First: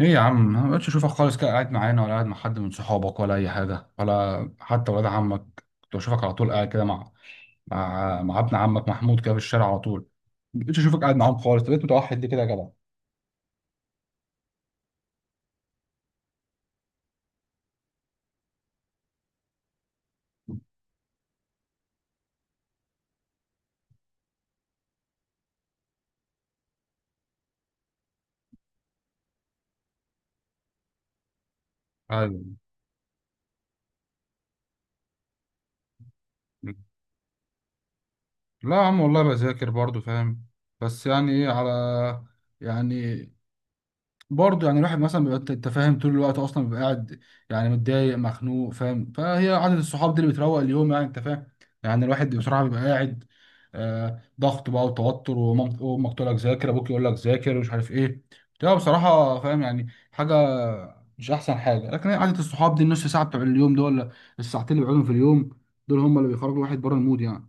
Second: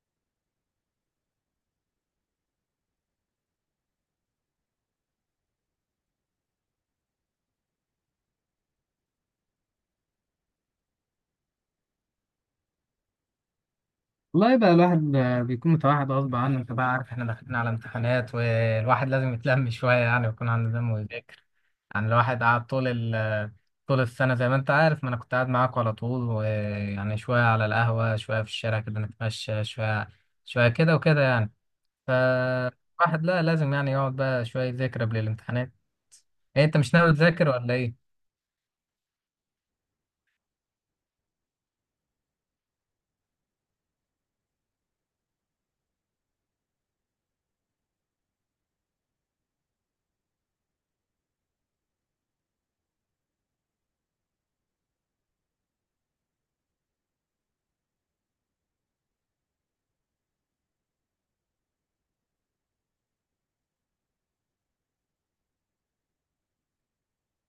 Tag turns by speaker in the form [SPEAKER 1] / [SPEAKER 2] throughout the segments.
[SPEAKER 1] ايه يا عم، ما بقتش اشوفك خالص كده. قاعد معانا ولا قاعد مع حد من صحابك ولا اي حاجه ولا حتى ولاد عمك؟ كنت بشوفك على طول قاعد كده مع ابن عمك محمود كده في الشارع على طول. ما بقتش اشوفك قاعد معاهم خالص. طب بقيت متوحد ليه كده يا جدع؟
[SPEAKER 2] والله بقى الواحد بيكون متوحد غصب عنه، انت بقى عارف احنا داخلين على امتحانات والواحد لازم يتلم شوية يعني ويكون عنده دم ويذاكر. يعني الواحد قعد ال طول السنة زي ما انت عارف، ما انا كنت قاعد معاك على طول، ويعني شوية على القهوة شوية في الشارع كده نتمشى شوية، شوية كده وكده يعني.
[SPEAKER 1] ايوه.
[SPEAKER 2] فالواحد لا لازم يعني يقعد بقى شوية يذاكر قبل الامتحانات. ايه، انت مش ناوي تذاكر ولا ايه؟
[SPEAKER 1] لا يا عم، والله بذاكر برضو فاهم. بس يعني ايه على، يعني برضه يعني الواحد مثلا بيبقى، انت فاهم، طول الوقت اصلا بيبقى قاعد يعني متضايق مخنوق فاهم. فهي عدد الصحاب دي اللي بتروق اليوم يعني، انت فاهم. يعني الواحد بصراحه بيبقى قاعد آه، ضغط بقى وتوتر وامك تقول لك ذاكر، ابوك يقول لك ذاكر ومش عارف ايه. بتبقى بصراحه فاهم يعني حاجه مش احسن حاجه. لكن هي عدد الصحاب دي، النص ساعه بتوع اليوم دول ولا الساعتين اللي بيقعدهم في اليوم، دول هم اللي بيخرجوا الواحد بره المود يعني.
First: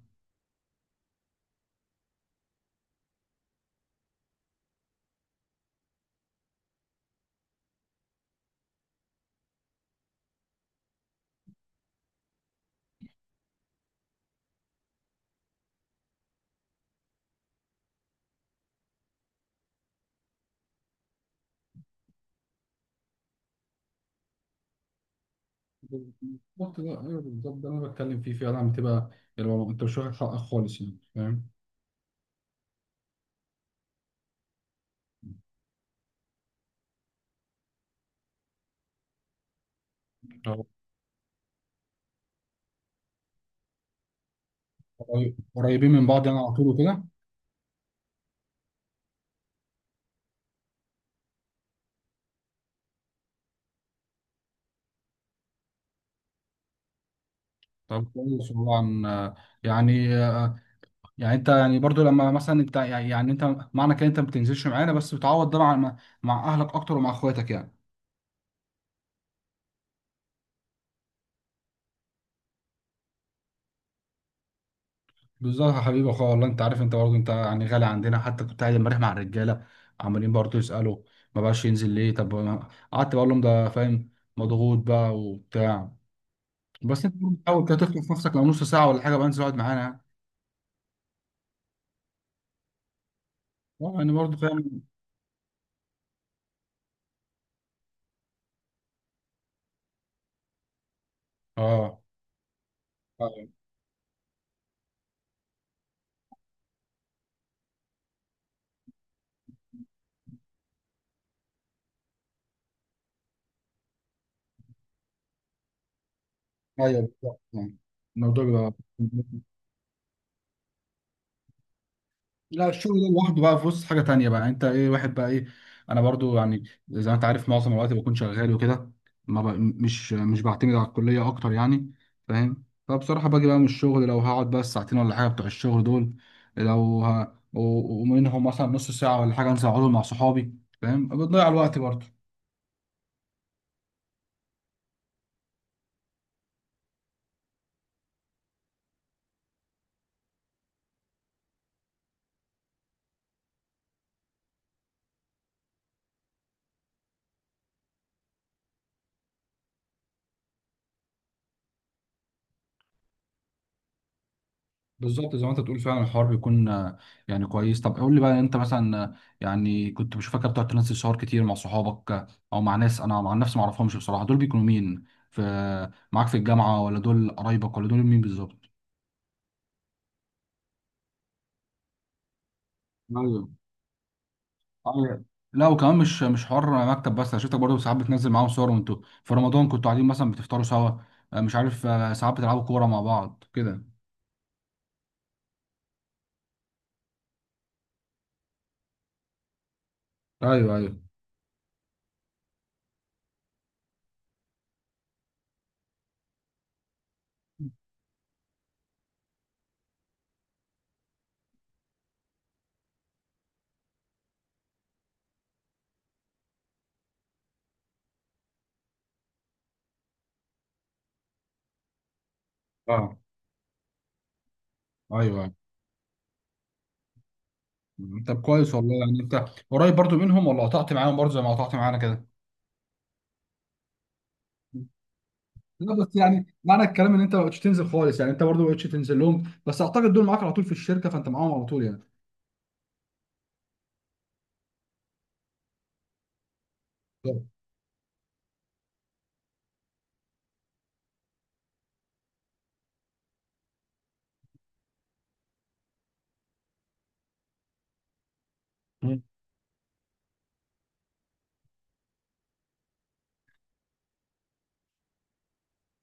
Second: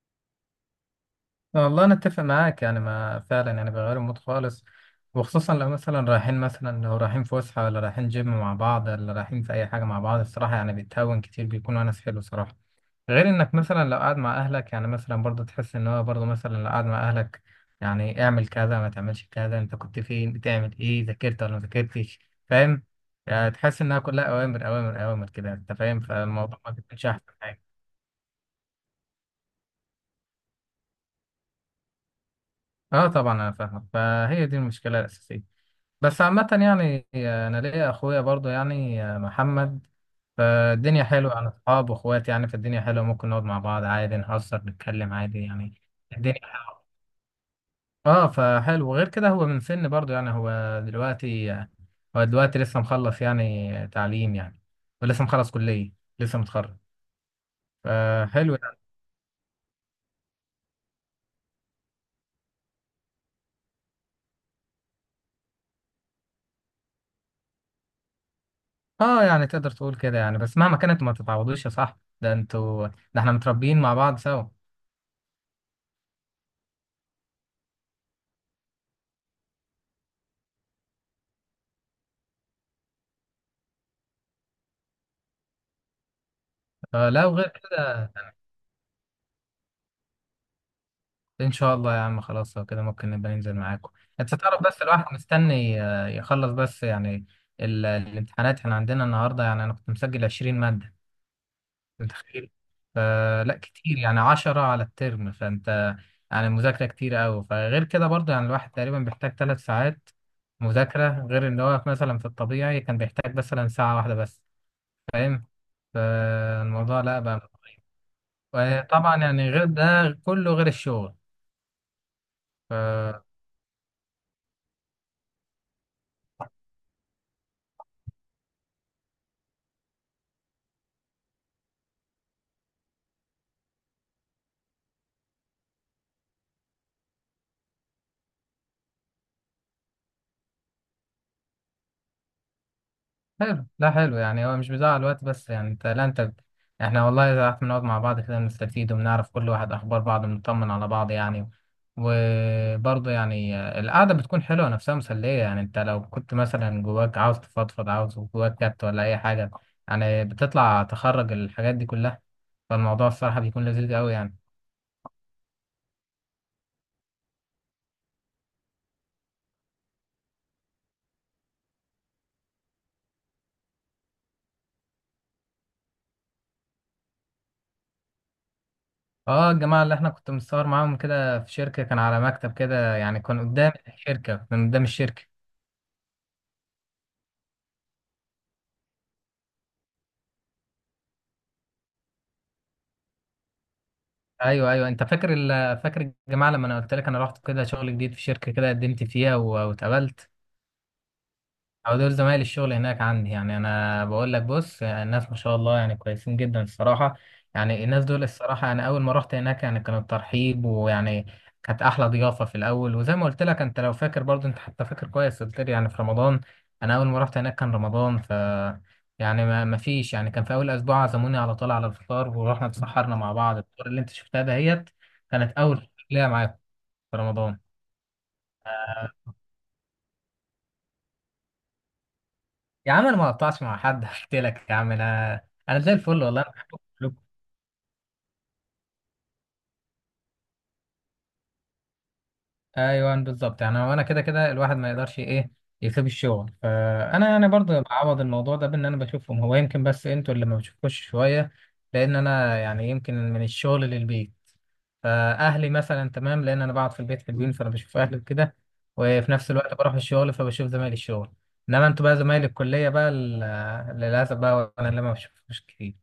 [SPEAKER 2] والله انا اتفق معاك يعني، ما فعلا يعني بيغيروا المود خالص، وخصوصا لو مثلا رايحين، مثلا لو رايحين فسحه، ولا رايحين جيم مع بعض، ولا رايحين في اي حاجه مع بعض. الصراحه يعني بيتهون كتير، بيكون ونس حلو صراحه. غير انك مثلا لو قاعد مع اهلك يعني، مثلا برضه تحس ان هو برضه مثلا لو قاعد مع اهلك، يعني اعمل كذا، ما تعملش كذا، انت كنت فين، بتعمل ايه، ذاكرت ولا ما ذاكرتش؟ فاهم؟ يعني تحس انها كلها اوامر اوامر اوامر كده، انت فاهم، فالموضوع ما
[SPEAKER 1] بالظبط ده،
[SPEAKER 2] بيكونش
[SPEAKER 1] ايوه
[SPEAKER 2] احسن
[SPEAKER 1] بالظبط
[SPEAKER 2] حاجه.
[SPEAKER 1] ده اللي انا بتكلم فيه فعلا. بتبقى انت مش واخد حقك خالص يعني فاهم.
[SPEAKER 2] اه طبعا انا فاهمك، فهي دي المشكله الاساسيه. بس عامة يعني، أنا ليا أخويا برضو يعني، محمد، فالدنيا حلوة، أنا أصحاب وأخوات يعني، فالدنيا حلوة، ممكن نقعد مع بعض عادي، نهزر، نتكلم عادي يعني.
[SPEAKER 1] قريبين من بعض يعني،
[SPEAKER 2] الدنيا
[SPEAKER 1] على طول وكده.
[SPEAKER 2] اه فحلو. وغير كده هو من سن برضو يعني، هو دلوقتي لسه مخلص يعني تعليم يعني، ولسه مخلص كلية، لسه متخرج،
[SPEAKER 1] طب كويس
[SPEAKER 2] فحلو
[SPEAKER 1] والله.
[SPEAKER 2] يعني.
[SPEAKER 1] عن يعني، يعني انت يعني برضو لما مثلا انت يعني، يعني انت معنى كده انت ما بتنزلش معانا بس بتعوض ده مع اهلك اكتر ومع اخواتك يعني.
[SPEAKER 2] اه يعني تقدر تقول كده يعني، بس مهما كانت ما تتعوضوش يا صاحبي، ده انتوا، ده احنا متربيين مع بعض سوا.
[SPEAKER 1] بالظبط يا حبيبي اخويا، والله انت عارف، انت برضو انت يعني غالي عندنا. حتى كنت قاعد امبارح مع الرجاله عمالين برضو يسالوا ما بقاش ينزل ليه. طب قعدت بقول لهم ده فاهم، مضغوط بقى وبتاع. بس انت
[SPEAKER 2] فلا،
[SPEAKER 1] برضو
[SPEAKER 2] وغير
[SPEAKER 1] بتحاول كده تخطف
[SPEAKER 2] كده،
[SPEAKER 1] نفسك. لو نص ساعه ولا حاجه بقى انزل اقعد معانا يعني.
[SPEAKER 2] ان شاء الله يا عم، خلاص لو كده ممكن نبقى ننزل معاكم.
[SPEAKER 1] اه يعني
[SPEAKER 2] انت
[SPEAKER 1] برضو
[SPEAKER 2] تعرف
[SPEAKER 1] فاهم.
[SPEAKER 2] بس الواحد مستني يخلص بس يعني. الامتحانات احنا عندنا النهارده، يعني انا كنت مسجل 20 ماده، انت متخيل؟
[SPEAKER 1] اه
[SPEAKER 2] فلا كتير يعني، 10 على الترم، فانت يعني المذاكره كتير قوي. فغير كده برضه يعني الواحد تقريبا بيحتاج 3 ساعات مذاكره، غير ان هو مثلا في الطبيعي كان بيحتاج مثلا ساعه واحده بس. فاهم؟ فالموضوع
[SPEAKER 1] ايوه
[SPEAKER 2] لا
[SPEAKER 1] بالظبط
[SPEAKER 2] بقى.
[SPEAKER 1] يعني. الموضوع بيبقى
[SPEAKER 2] طبعا يعني غير ده، كله غير الشغل.
[SPEAKER 1] لا الشغل ده
[SPEAKER 2] ف
[SPEAKER 1] لوحده بقى في وسط حاجه تانية بقى، انت ايه واحد بقى ايه. انا برضو يعني زي ما انت عارف معظم الوقت بكون شغال وكده. ما بق... مش مش بعتمد على الكليه اكتر يعني فاهم. فبصراحه باجي بقى من الشغل، لو هقعد بقى الساعتين ولا حاجه بتوع الشغل دول، لو ه... ومنهم مثلا نص ساعه ولا حاجه انزل اقعد مع صحابي فاهم. بتضيع الوقت برضو.
[SPEAKER 2] حلو، لا حلو يعني، هو مش بيضيع الوقت، بس يعني انت، لا انت، احنا والله اذا قعدت بنقعد مع بعض كده نستفيد، وبنعرف كل واحد اخبار بعض، بنطمن على بعض يعني. وبرضه يعني القعده بتكون حلوه نفسها، مسليه يعني، انت لو كنت مثلا جواك عاوز تفضفض، عاوز جواك كات ولا اي حاجه، يعني بتطلع، تخرج الحاجات دي كلها، فالموضوع الصراحه بيكون لذيذ قوي يعني.
[SPEAKER 1] بالظبط زي ما انت بتقول. فعلا الحوار بيكون يعني كويس. طب قول لي بقى، انت مثلا يعني كنت بشوفك بتقعد تنزل صور كتير مع صحابك، او مع ناس انا مع نفسي ما اعرفهمش بصراحه. دول بيكونوا مين؟ في معاك في الجامعه ولا دول قرايبك ولا دول مين بالظبط؟
[SPEAKER 2] اه، الجماعه اللي احنا كنت متصور معاهم كده في شركه، كان على مكتب كده يعني، كان
[SPEAKER 1] ايوه.
[SPEAKER 2] قدام الشركه،
[SPEAKER 1] أيوة. لا وكمان مش حوار مكتب بس. انا شفتك برضه ساعات بتنزل معاهم صور، وانتوا في رمضان كنتوا قاعدين مثلا بتفطروا سوا مش عارف، ساعات بتلعبوا كوره مع بعض كده.
[SPEAKER 2] ايوه ايوه، انت فاكر فاكر الجماعه لما انا قلت لك انا رحت كده شغل جديد في شركه كده، قدمت فيها واتقبلت،
[SPEAKER 1] ايوه ايوه.
[SPEAKER 2] او دول زمايل الشغل هناك عندي يعني. انا بقول لك بص، يعني الناس ما شاء الله يعني كويسين جدا الصراحه. يعني الناس دول الصراحه، يعني اول ما رحت هناك يعني كان الترحيب، ويعني كانت احلى ضيافه في الاول. وزي ما قلت لك، انت لو فاكر برضو، انت حتى فاكر كويس، قلت لي يعني في رمضان، انا اول ما رحت هناك كان رمضان. يعني ما فيش، يعني كان في اول اسبوع عزموني على طول على الفطار، ورحنا
[SPEAKER 1] اه
[SPEAKER 2] اتسحرنا مع بعض، الفطار اللي انت شفتها دهيت
[SPEAKER 1] ايوه.
[SPEAKER 2] كانت اول ليا معاكم في رمضان.
[SPEAKER 1] أيوة. طب كويس والله. يعني انت قريب برضه منهم ولا قطعت معاهم برضه زي ما قطعت معانا كده؟
[SPEAKER 2] يا عم انا ما قطعتش مع حد، قلت لك يا عم، انا
[SPEAKER 1] لا
[SPEAKER 2] زي
[SPEAKER 1] بس
[SPEAKER 2] الفل والله،
[SPEAKER 1] يعني
[SPEAKER 2] انا بحبكم
[SPEAKER 1] معنى الكلام
[SPEAKER 2] كلكم.
[SPEAKER 1] ان انت ما بقتش تنزل خالص يعني. انت برضه ما بقتش تنزل لهم، بس اعتقد دول معاك على طول في الشركه، فانت معاهم على طول يعني.
[SPEAKER 2] ايوه بالظبط يعني، هو انا كده كده الواحد ما يقدرش ايه يسيب الشغل، فانا
[SPEAKER 1] بالظبط.
[SPEAKER 2] انا برضو بعوض الموضوع ده بان انا بشوفهم، هو يمكن بس انتوا اللي ما بشوفكوش شويه. لان انا يعني يمكن من الشغل للبيت، فاهلي مثلا تمام، لان انا بقعد في البيت حلوين فانا بشوف اهلي وكده،
[SPEAKER 1] مم.
[SPEAKER 2] وفي نفس الوقت بروح الشغل فبشوف زمايلي الشغل. انما انتوا بقى زمايلي الكليه بقى، للاسف بقى انا اللي ما بشوفكوش كتير.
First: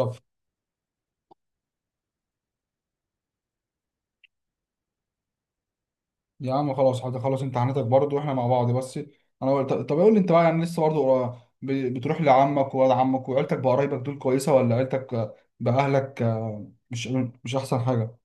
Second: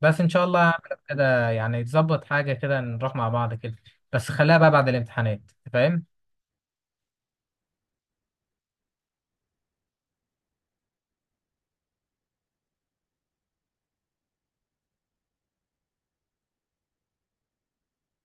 [SPEAKER 2] بس ان شاء الله هعمل كده يعني، تظبط حاجه كده نروح مع بعض كده، بس خليها بقى بعد الامتحانات. أنت فاهم؟
[SPEAKER 1] يا عم خلاص هتخلص امتحاناتك برضه واحنا مع بعض بس. انا قلت طب قول لي انت بقى، يعني لسه برضه بتروح لعمك وولاد عمك وعيلتك؟ بقرايبك دول كويسه ولا عيلتك باهلك مش احسن حاجه؟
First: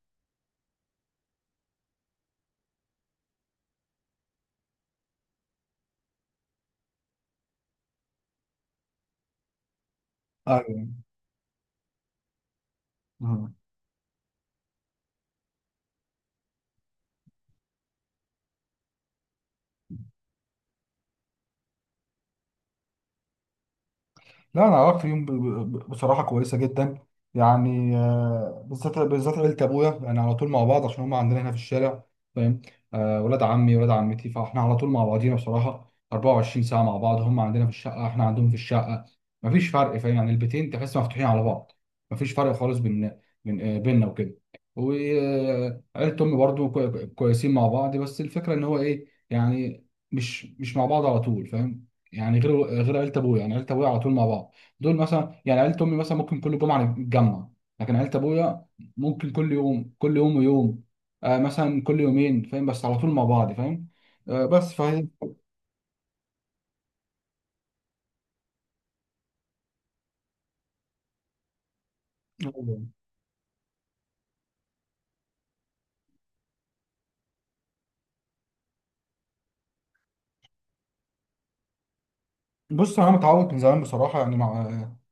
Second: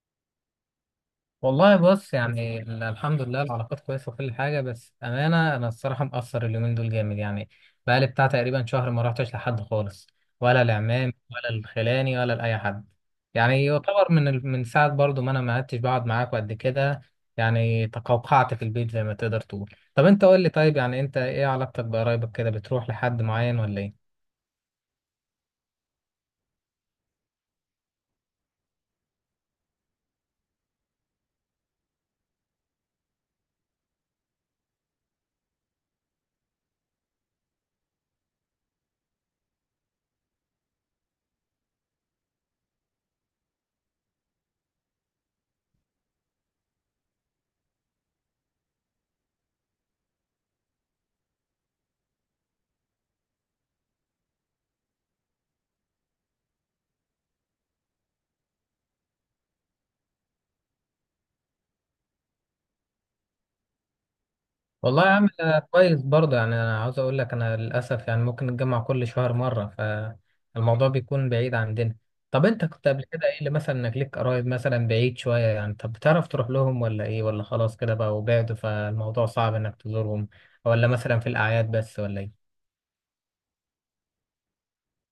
[SPEAKER 2] والله بص يعني، الحمد لله العلاقات كويسه وكل حاجه، بس امانه انا الصراحه مقصر اليومين دول جامد يعني، بقالي بتاع تقريبا شهر ما رحتش لحد خالص، ولا
[SPEAKER 1] ايوه.
[SPEAKER 2] العمام ولا الخلاني ولا لاي حد. يعني يعتبر من من ساعه برضو ما انا ما عدتش بقعد معاك قد كده. يعني تقوقعت في البيت زي ما تقدر تقول. طب انت قول لي، طيب يعني انت ايه علاقتك بقرايبك كده؟ بتروح لحد معين ولا ايه؟
[SPEAKER 1] لا انا علاقتي بيهم بصراحه كويسه جدا. يعني بالذات عيله ابويا يعني على طول مع بعض، عشان هم عندنا هنا في الشارع فاهم. ولاد عمي ولاد عمتي، فاحنا على طول مع بعضينا بصراحه 24 ساعه مع بعض. هم عندنا في الشقه، احنا عندهم في الشقه. مفيش فرق فاهم يعني. البيتين تحس مفتوحين على بعض، مفيش فرق خالص بيننا وكده. وعيله امي برضو كويسين مع بعض، بس الفكره ان هو ايه يعني، مش مع بعض على طول فاهم. يعني غير عيله ابويا، يعني عيله ابويا على طول مع بعض. دول مثلا، يعني عيله امي مثلا ممكن كل جمعه نتجمع، لكن عيله ابويا ممكن كل يوم، كل يوم ويوم آه مثلا كل يومين فاهم، بس على طول مع بعض فاهم. آه بس
[SPEAKER 2] والله يا عم أنا كويس برضه يعني. انا عاوز اقول لك انا للاسف يعني ممكن نتجمع كل شهر مره، فالموضوع بيكون بعيد عندنا. طب انت كنت
[SPEAKER 1] فاهم.
[SPEAKER 2] قبل كده ايه اللي مثلا، انك ليك قرايب مثلا بعيد شويه يعني، طب بتعرف تروح لهم ولا ايه، ولا خلاص كده بقى بعدوا فالموضوع صعب انك تزورهم، ولا مثلا في الاعياد بس ولا ايه؟
[SPEAKER 1] بص انا متعود من زمان بصراحه، يعني مع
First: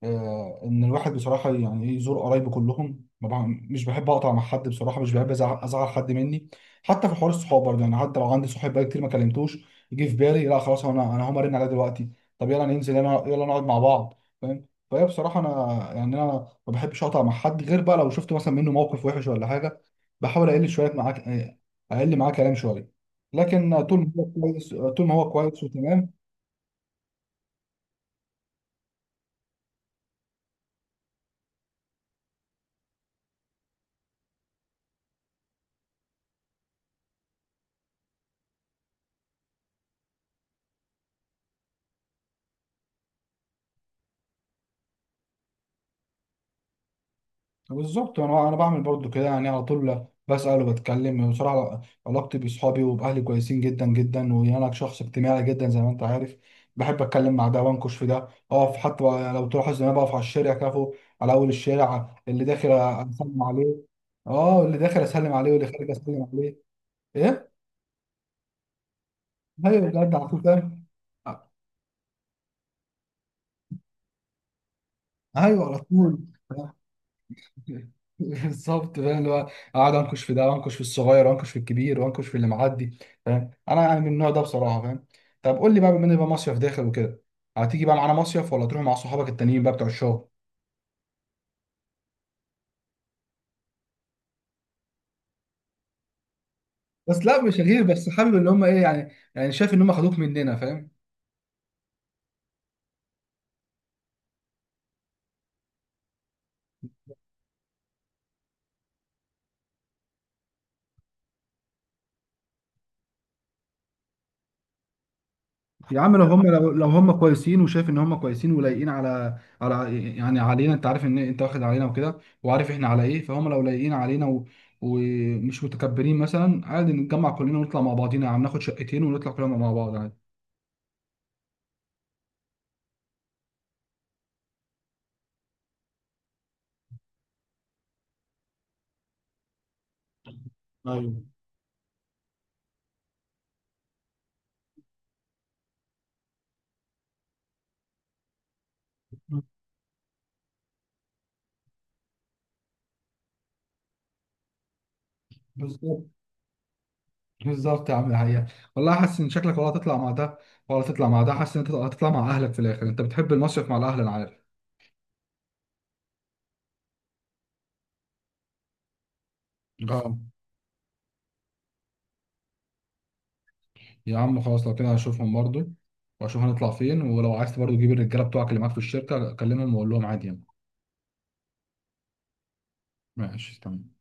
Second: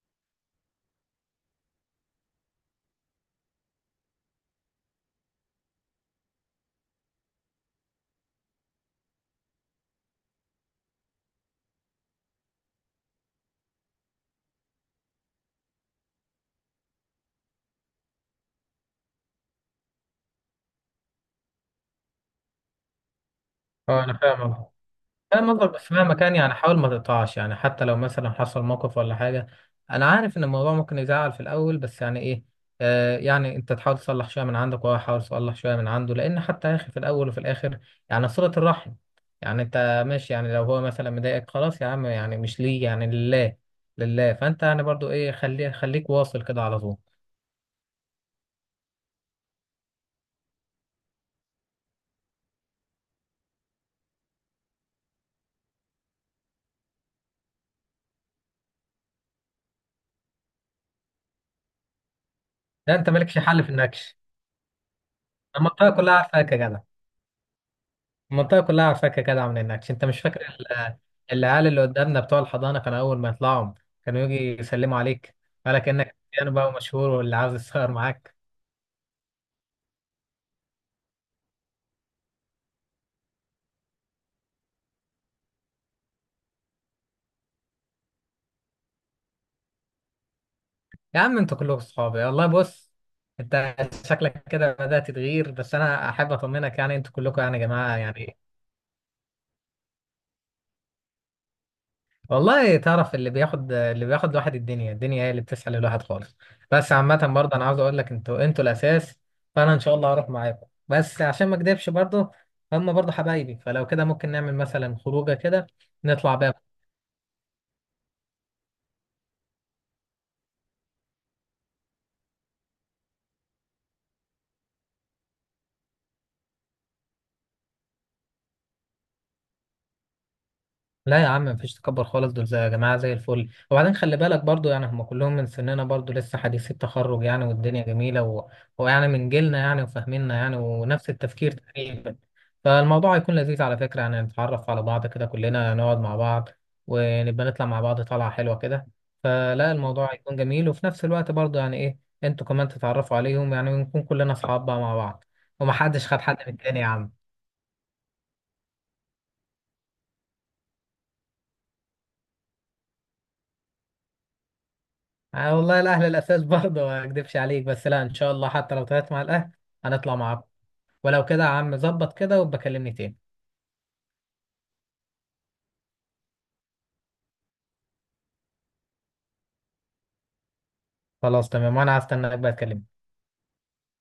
[SPEAKER 1] ان الواحد بصراحه يعني ايه، يزور قرايبه كلهم. ما بع- مش بحب اقطع مع حد بصراحه، مش بحب ازعل، أزعل حد مني. حتى في حوار الصحاب برضه، يعني حتى لو عندي صاحب بقى كتير ما كلمتوش، يجي في بالي لا خلاص، انا هقوم ارن عليه دلوقتي. طب يلا ننزل، يلا يلا نقعد مع بعض فاهم. فهي بصراحه انا يعني انا ما بحبش اقطع مع حد، غير بقى لو شفت مثلا منه موقف وحش ولا حاجه. بحاول اقل شويه معاك، اقل معاه كلام شويه، لكن طول
[SPEAKER 2] اه انا
[SPEAKER 1] ما هو
[SPEAKER 2] فاهم
[SPEAKER 1] كويس، طول ما هو
[SPEAKER 2] فاهم
[SPEAKER 1] كويس
[SPEAKER 2] قصدك. بس
[SPEAKER 1] وتمام.
[SPEAKER 2] مهما كان يعني حاول ما تقطعش يعني، حتى لو مثلا حصل موقف ولا حاجة. أنا عارف إن الموضوع ممكن يزعل في الأول، بس يعني إيه، آه يعني أنت تحاول تصلح شوية من عندك وهو يحاول يصلح شوية من عنده، لأن حتى يا أخي في الأول وفي الآخر يعني صلة الرحم. يعني أنت ماشي يعني، لو هو مثلا مضايقك خلاص يا عم، يعني مش ليه، يعني لله، لله، فأنت يعني برضو إيه، خليك واصل كده على طول.
[SPEAKER 1] بالظبط. انا بعمل برضو كده يعني، على طول بسأل وبتكلم بصراحة. علاقتي بصحابي وبأهلي كويسين جدا جدا، وانا شخص اجتماعي جدا زي ما انت عارف. بحب اتكلم مع ده وانكش في ده، اقف حتى لو تلاحظ ان انا بقف على الشارع كافو، على اول الشارع اللي داخل
[SPEAKER 2] لا أنت مالكش
[SPEAKER 1] اسلم
[SPEAKER 2] حل في
[SPEAKER 1] عليه.
[SPEAKER 2] النكش.
[SPEAKER 1] اه، اللي داخل اسلم عليه واللي
[SPEAKER 2] المنطقة
[SPEAKER 1] خارج
[SPEAKER 2] كلها
[SPEAKER 1] اسلم
[SPEAKER 2] عارفاك
[SPEAKER 1] عليه.
[SPEAKER 2] يا جدع،
[SPEAKER 1] ايه؟
[SPEAKER 2] المنطقة كلها عارفاك يا جدع، من
[SPEAKER 1] ايوه
[SPEAKER 2] هناك. انت
[SPEAKER 1] بجد،
[SPEAKER 2] مش
[SPEAKER 1] على
[SPEAKER 2] فاكر
[SPEAKER 1] طول فاهم.
[SPEAKER 2] العيال اللي قدامنا بتوع الحضانة، كانوا أول ما يطلعوا كانوا يجي يسلموا عليك،
[SPEAKER 1] ايوه على
[SPEAKER 2] قالك إنك
[SPEAKER 1] طول.
[SPEAKER 2] يعني بقى مشهور واللي عاوز يتصور معاك.
[SPEAKER 1] بالظبط فاهم، اللي هو اقعد انكش في ده، وانكش في الصغير وانكش في الكبير وانكش في اللي معدي فاهم. انا يعني من النوع ده بصراحه فاهم. طب قول لي بقى، بما ان بقى مصيف داخل وكده، هتيجي بقى معانا مصيف ولا تروح مع صحابك التانيين بقى بتوع الشغل؟
[SPEAKER 2] يا عم انتوا كلكم صحابي والله. بص، انت شكلك كده بدأت تتغير، بس أنا أحب أطمنك يعني انتوا
[SPEAKER 1] بس لا
[SPEAKER 2] كلكم
[SPEAKER 1] مش
[SPEAKER 2] يعني يا
[SPEAKER 1] غير،
[SPEAKER 2] جماعة
[SPEAKER 1] بس حابب
[SPEAKER 2] يعني.
[SPEAKER 1] اللي هم ايه يعني، يعني شايف ان هم خدوك مننا فاهم.
[SPEAKER 2] والله تعرف، اللي بياخد، الواحد الدنيا، هي اللي بتسحل الواحد خالص. بس عامة برضه، أنا عاوز أقول لك، أنتوا الأساس. فأنا إن شاء الله هروح معاكم، بس عشان ما أكدبش برضه هم برضه حبايبي، فلو كده ممكن نعمل مثلا خروجة كده
[SPEAKER 1] يا عم لو
[SPEAKER 2] نطلع
[SPEAKER 1] هم،
[SPEAKER 2] بيها.
[SPEAKER 1] لو هم كويسين وشايف ان هم كويسين ولايقين على يعني علينا، انت عارف ان انت واخد علينا وكده، وعارف احنا على ايه. فهم لو لايقين علينا ومش متكبرين، مثلا عادي نتجمع كلنا ونطلع مع بعضينا يا عم، ناخد شقتين ونطلع كلنا مع بعض عادي.
[SPEAKER 2] لا يا عم، مفيش تكبر خالص، دول زي يا جماعة زي الفل. وبعدين خلي بالك برضو يعني هم كلهم من سننا برضو، لسه حديثي التخرج يعني، والدنيا جميلة ويعني من جيلنا يعني، وفاهميننا يعني، ونفس
[SPEAKER 1] ايوه
[SPEAKER 2] التفكير تقريبا. فالموضوع هيكون لذيذ على فكرة، يعني نتعرف على بعض كده، كلنا نقعد مع بعض، ونبقى نطلع مع بعض طلعة حلوة كده. فلا الموضوع هيكون جميل، وفي نفس الوقت برضو يعني ايه، انتوا كمان تتعرفوا عليهم، يعني ونكون كلنا أصحاب بقى مع بعض،
[SPEAKER 1] بالظبط.
[SPEAKER 2] ومحدش خد حد من التاني يا عم.
[SPEAKER 1] بالظبط يا عم الحقيقة. والله حاسس ان شكلك ولا هتطلع مع ده ولا هتطلع مع ده. حاسس ان انت هتطلع مع اهلك في الاخر، انت بتحب المصيف مع الاهل انا عارف.
[SPEAKER 2] آه والله الاهلي الاساس برضه، ما اكدبش عليك، بس لا ان شاء الله، حتى لو طلعت مع الاهلي هنطلع
[SPEAKER 1] اه
[SPEAKER 2] مع بعض. ولو كده يا عم، ظبط كده وبكلمني تاني.
[SPEAKER 1] يا عم خلاص، لو كده هشوفهم برضو واشوف هنطلع فين. ولو عايز برضو تجيب الرجاله بتوعك اللي معاك في الشركه، كلمهم وقول لهم عادي يعني.
[SPEAKER 2] خلاص تمام، وانا هستناك بقى تكلمني.
[SPEAKER 1] ماشي تمام.